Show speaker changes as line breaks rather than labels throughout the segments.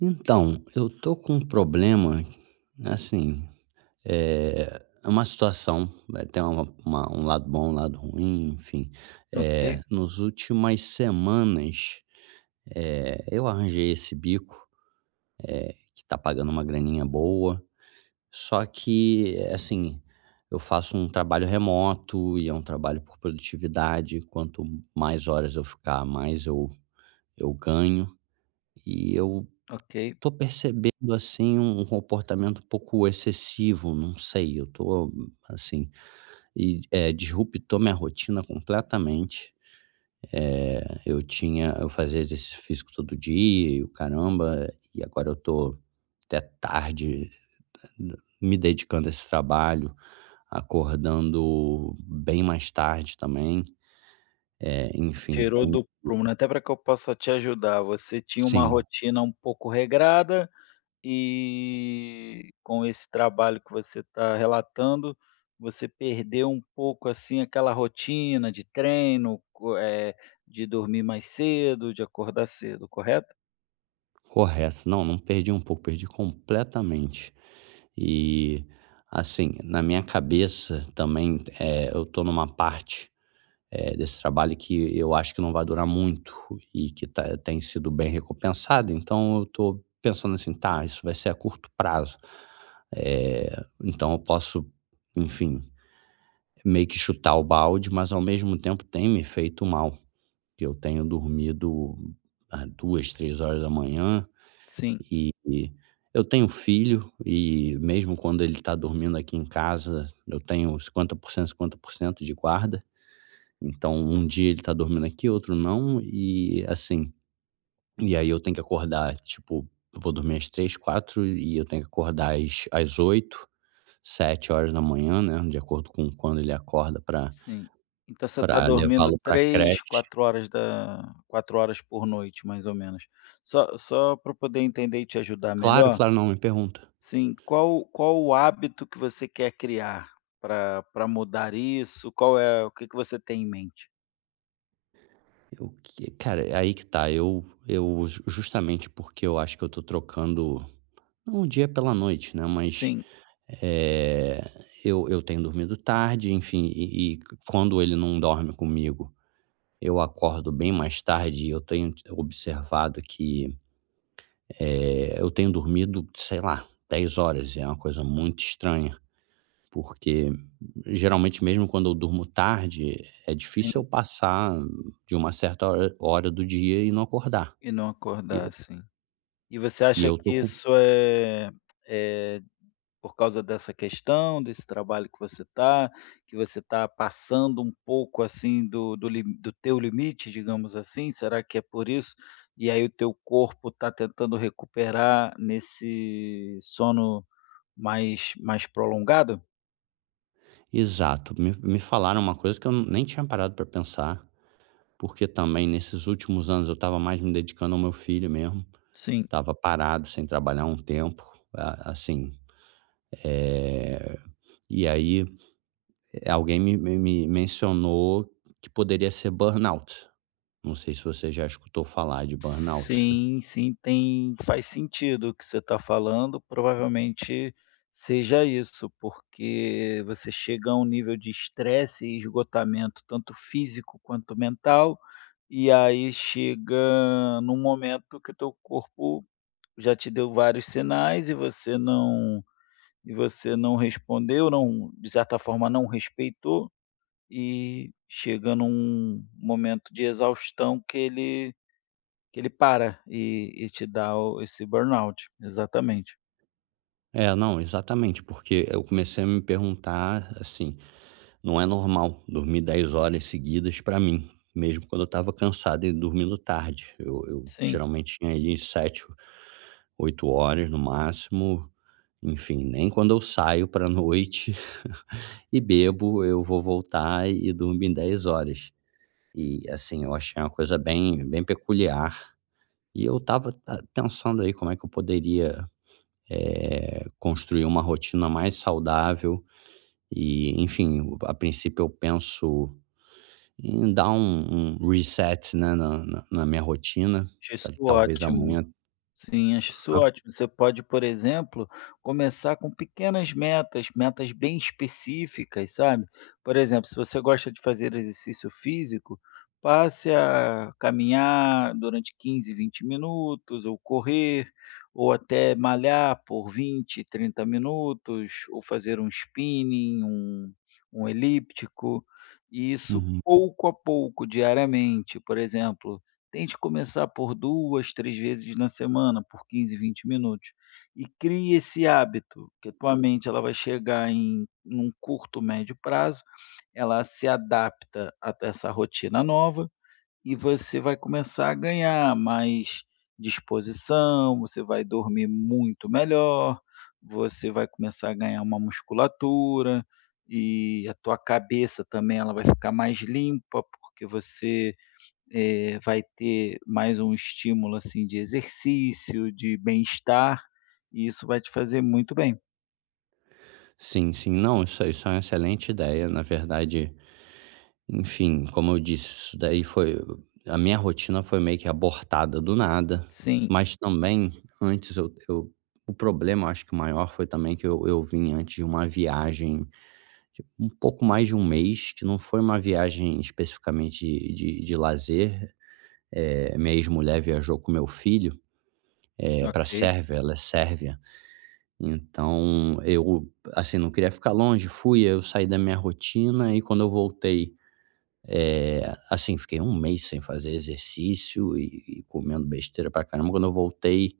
Então, eu tô com um problema, assim, é uma situação, tem uma um lado bom, um lado ruim, enfim.
Ok,
Nos últimas semanas, eu arranjei esse bico, que tá pagando uma graninha boa, só que, assim, eu faço um trabalho remoto e é um trabalho por produtividade, quanto mais horas eu ficar, mais eu ganho, e eu
ok.
tô percebendo, assim, um comportamento um pouco excessivo, não sei, eu tô, assim, e, disruptou minha rotina completamente. Eu fazia exercício físico todo dia e o caramba, e agora eu tô até tarde me dedicando a esse trabalho, acordando bem mais tarde também,
Te
enfim,
tirou
com.
do prumo, né, até para que eu possa te ajudar. Você tinha uma
Sim,
rotina um pouco regrada e, com esse trabalho que você está relatando, você perdeu um pouco, assim, aquela rotina de treino, de dormir mais cedo, de acordar cedo, correto?
correto. Não, não perdi um pouco, perdi completamente. E, assim, na minha cabeça também, eu tô numa parte, desse trabalho que eu acho que não vai durar muito e que tem sido bem recompensado, então eu tô pensando assim: "Tá, isso vai ser a curto prazo". Eh, então eu posso, enfim, meio que chutar o balde, mas ao mesmo tempo tem me feito mal. Que Eu tenho dormido, 2, 3 horas da manhã
Sim,
e eu tenho filho e mesmo quando ele está dormindo aqui em casa, eu tenho cinquenta por cento de guarda. Então, um dia ele está dormindo aqui, outro não, e assim, e aí eu tenho que acordar, tipo, eu vou dormir às 3, 4 e eu tenho que acordar às 8, 7 horas da manhã, né, de acordo com quando ele acorda pra
sim. Então você está dormindo
levá-lo pra
3,
creche.
4 horas da 4 horas por noite, mais ou menos. Só para poder entender e te ajudar
Claro,
melhor.
claro, não, me pergunta.
Sim, qual o hábito que você quer criar para mudar isso? Qual é o que que você tem em mente?
Eu que cara, é aí que tá, eu ju justamente porque eu acho que eu tô trocando não o dia pela noite, né, mas,
Sim,
eh, eu tenho dormido tarde, enfim, e quando ele não dorme comigo, eu acordo bem mais tarde e eu tenho observado que, eu tenho dormido, sei lá, 10 horas. E é uma coisa muito estranha, porque geralmente mesmo quando eu durmo tarde, é difícil
sim,
eu passar de uma certa hora do dia e não acordar.
e não
E
acordar,
eu
sim. E você
e
acha que
eu tô com.
isso é por causa dessa questão, desse trabalho que você está, passando um pouco, assim, do teu limite, digamos assim? Será que é por isso? E aí o teu corpo está tentando recuperar nesse sono mais prolongado?
Exato, me falaram uma coisa que eu nem tinha parado para pensar. Porque também nesses últimos anos eu estava mais me dedicando ao meu filho mesmo,
Sim.
estava parado sem trabalhar um tempo, assim, eh, e aí alguém me mencionou que poderia ser burnout. Não sei se você já escutou falar de burnout.
Sim, sim, tem faz sentido o que você está falando. Provavelmente seja isso, porque você chega a um nível de estresse e esgotamento, tanto físico quanto mental, e aí chega num momento que o teu corpo já te deu vários sinais e você não respondeu, não, de certa forma não respeitou, e chega num momento de exaustão que ele para e te dá o esse burnout, exatamente.
É, não, exatamente, porque eu comecei a me perguntar, assim, não é normal dormir 10 horas seguidas para mim, mesmo quando eu estava cansado e dormindo tarde. Eu
Sim,
geralmente tinha aí 7, 8 horas no máximo, enfim, nem quando eu saio pra noite e bebo, eu vou voltar e dormir em 10 horas. E, assim, eu achei uma coisa bem bem peculiar, e eu tava ta pensando aí como é que eu poderia, construir uma rotina mais saudável e, enfim, a princípio eu penso em dar um reset, né, na minha rotina,
achei isso
ta
é
talvez
ótimo.
amanhã.
Sim, acho isso ótimo. Você pode, por exemplo, começar com pequenas metas, metas bem específicas, sabe? Por exemplo, se você gosta de fazer exercício físico, passe a caminhar durante 15 20 minutos, ou correr, ou até malhar por 20 30 minutos, ou fazer um spinning, um elíptico, e isso
Uhum.
pouco a pouco, diariamente, por exemplo. Tente começar por 2, 3 vezes na semana, por 15, 20 minutos, e crie esse hábito, que a tua mente ela vai chegar em um curto, médio prazo. Ela se adapta a essa rotina nova, e você vai começar a ganhar mais disposição, você vai dormir muito melhor, você vai começar a ganhar uma musculatura, e a tua cabeça também ela vai ficar mais limpa, porque você vai ter mais um estímulo, assim, de exercício, de bem-estar, e isso vai te fazer muito bem.
Sim, sim. Não, isso é uma excelente ideia. Na verdade, enfim, como eu disse, isso daí foi a minha rotina foi meio que abortada do nada,
Sim,
mas também antes eu o problema, acho que o maior foi também que eu vim antes de uma viagem de um pouco mais de um mês, que não foi uma viagem especificamente de lazer. É minha ex-mulher viajou com meu filho, pra
ok,
Sérvia, ela é sérvia. Então, eu, assim, não queria ficar longe, eu saí da minha rotina e quando eu voltei, eh, assim, fiquei um mês sem fazer exercício e comendo besteira pra caramba. Quando eu voltei,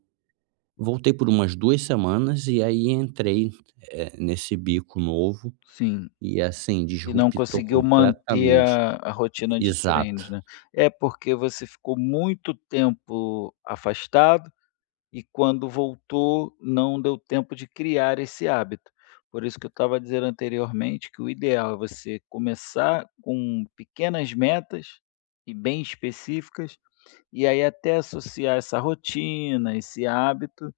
voltei por umas 2 semanas e aí entrei, nesse bico novo
sim.
e, assim,
E não
disruptou
conseguiu manter
completamente.
a rotina de treinos,
Exato.
né. É porque você ficou muito tempo afastado e quando voltou não deu tempo de criar esse hábito. Por isso que eu estava dizendo anteriormente que o ideal é você começar com pequenas metas e bem específicas. E aí, até associar essa rotina, esse hábito,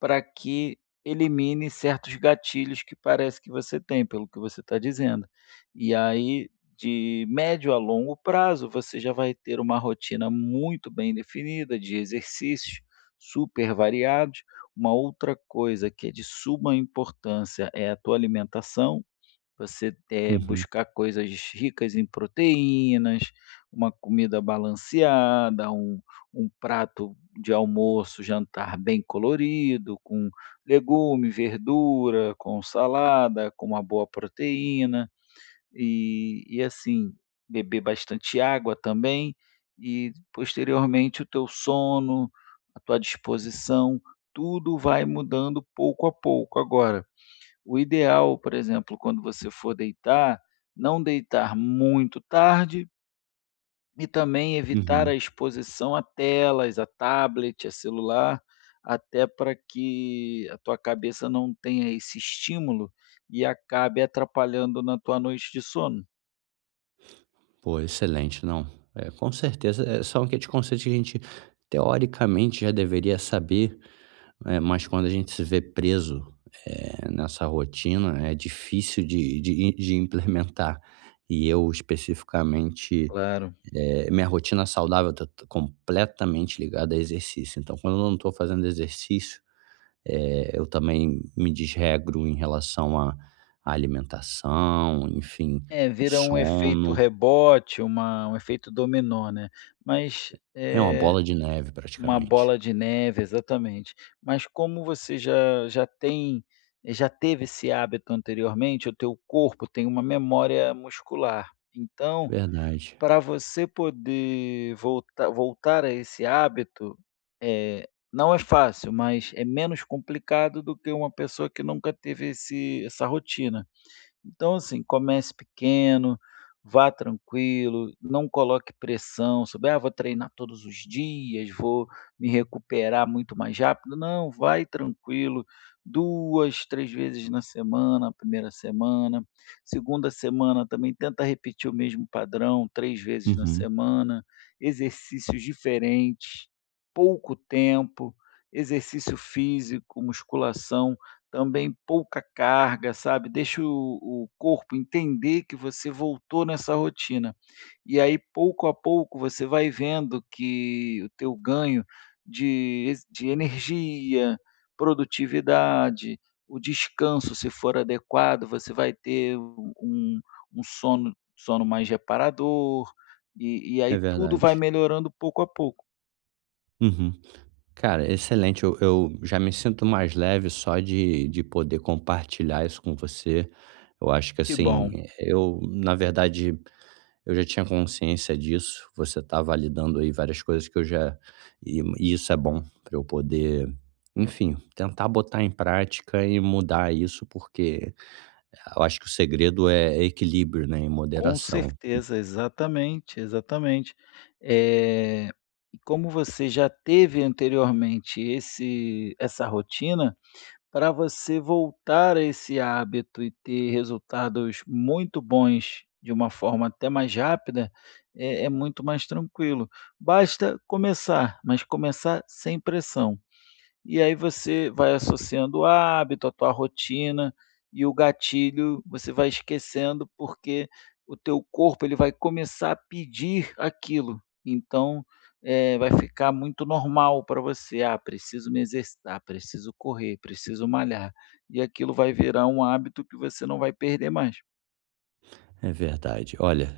para que elimine certos gatilhos que parece que você tem, pelo que você está dizendo. E aí, de médio a longo prazo, você já vai ter uma rotina muito bem definida de exercícios super variados. Uma outra coisa que é de suma importância é a tua alimentação. Você,
Uhum,
buscar coisas ricas em proteínas, uma comida balanceada, um prato de almoço, jantar bem colorido, com legume, verdura, com salada, com uma boa proteína, e assim, beber bastante água também, e posteriormente o teu sono, a tua disposição, tudo vai mudando pouco a pouco agora. O ideal, por exemplo, quando você for deitar, não deitar muito tarde e também evitar
uhum.
a exposição a telas, a tablet, a celular, até para que a tua cabeça não tenha esse estímulo e acabe atrapalhando na tua noite de sono.
Pô, excelente, não, com certeza, são aqueles conceitos que a gente teoricamente já deveria saber. É, mas quando a gente se vê preso, nessa rotina, é difícil de implementar. E eu especificamente,
Claro.
minha rotina saudável está completamente ligada a exercício. Então quando eu não estou fazendo exercício, eu também me desregro em relação à alimentação, enfim,
É, vira um efeito
sono.
rebote, uma um efeito dominó, né. Mas,
É uma
eh
bola de neve
Uma
praticamente.
bola de neve, exatamente. Mas como você já teve esse hábito anteriormente, o teu corpo tem uma memória muscular. Então,
Verdade.
para você poder voltar a esse hábito, eh, não é fácil, mas é menos complicado do que uma pessoa que nunca teve esse essa rotina. Então, assim, comece pequeno, vá tranquilo, não coloque pressão sobre, ah, vou treinar todos os dias, vou me recuperar muito mais rápido. Não, vai tranquilo, duas, três vezes na semana, a primeira semana. Segunda semana também tenta repetir o mesmo padrão, três vezes na
Uhum.
semana, exercícios diferentes, pouco tempo, exercício físico, musculação também pouca carga, sabe, deixa o corpo entender que você voltou nessa rotina. E aí, pouco a pouco, você vai vendo que o teu ganho de energia, produtividade, o descanso, se for adequado, você vai ter um sono mais reparador, e
É
aí tudo vai
verdade.
melhorando pouco a pouco.
Uhum. Cara, excelente. Eu já me sinto mais leve só de poder compartilhar isso com você. Eu acho que
Que
assim,
bom.
eu, na verdade, eu já tinha consciência disso. Você está validando aí várias coisas que eu já. E isso é bom para eu poder, enfim, tentar botar em prática e mudar isso, porque eu acho que o segredo é equilíbrio, né? E
Com
moderação.
certeza, exatamente, exatamente. Eh, e como você já teve anteriormente esse essa rotina, para você voltar a esse hábito e ter resultados muito bons de uma forma até mais rápida, é muito mais tranquilo. Basta começar, mas começar sem pressão. E aí você vai associando o hábito, a tua rotina e o gatilho você vai esquecendo, porque o teu corpo ele vai começar a pedir aquilo. Então, vai ficar muito normal para você: "Ah, preciso me exercitar, preciso correr, preciso malhar", e aquilo vai virar um hábito que você não vai perder mais.
É verdade. Olha,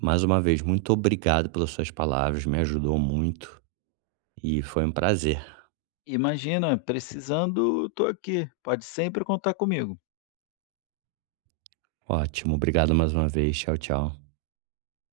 mais uma vez, muito obrigado pelas suas palavras, me ajudou muito e foi um prazer.
Imagina, precisando, estou aqui, pode sempre contar comigo.
Ótimo, obrigado mais uma vez. Tchau, tchau.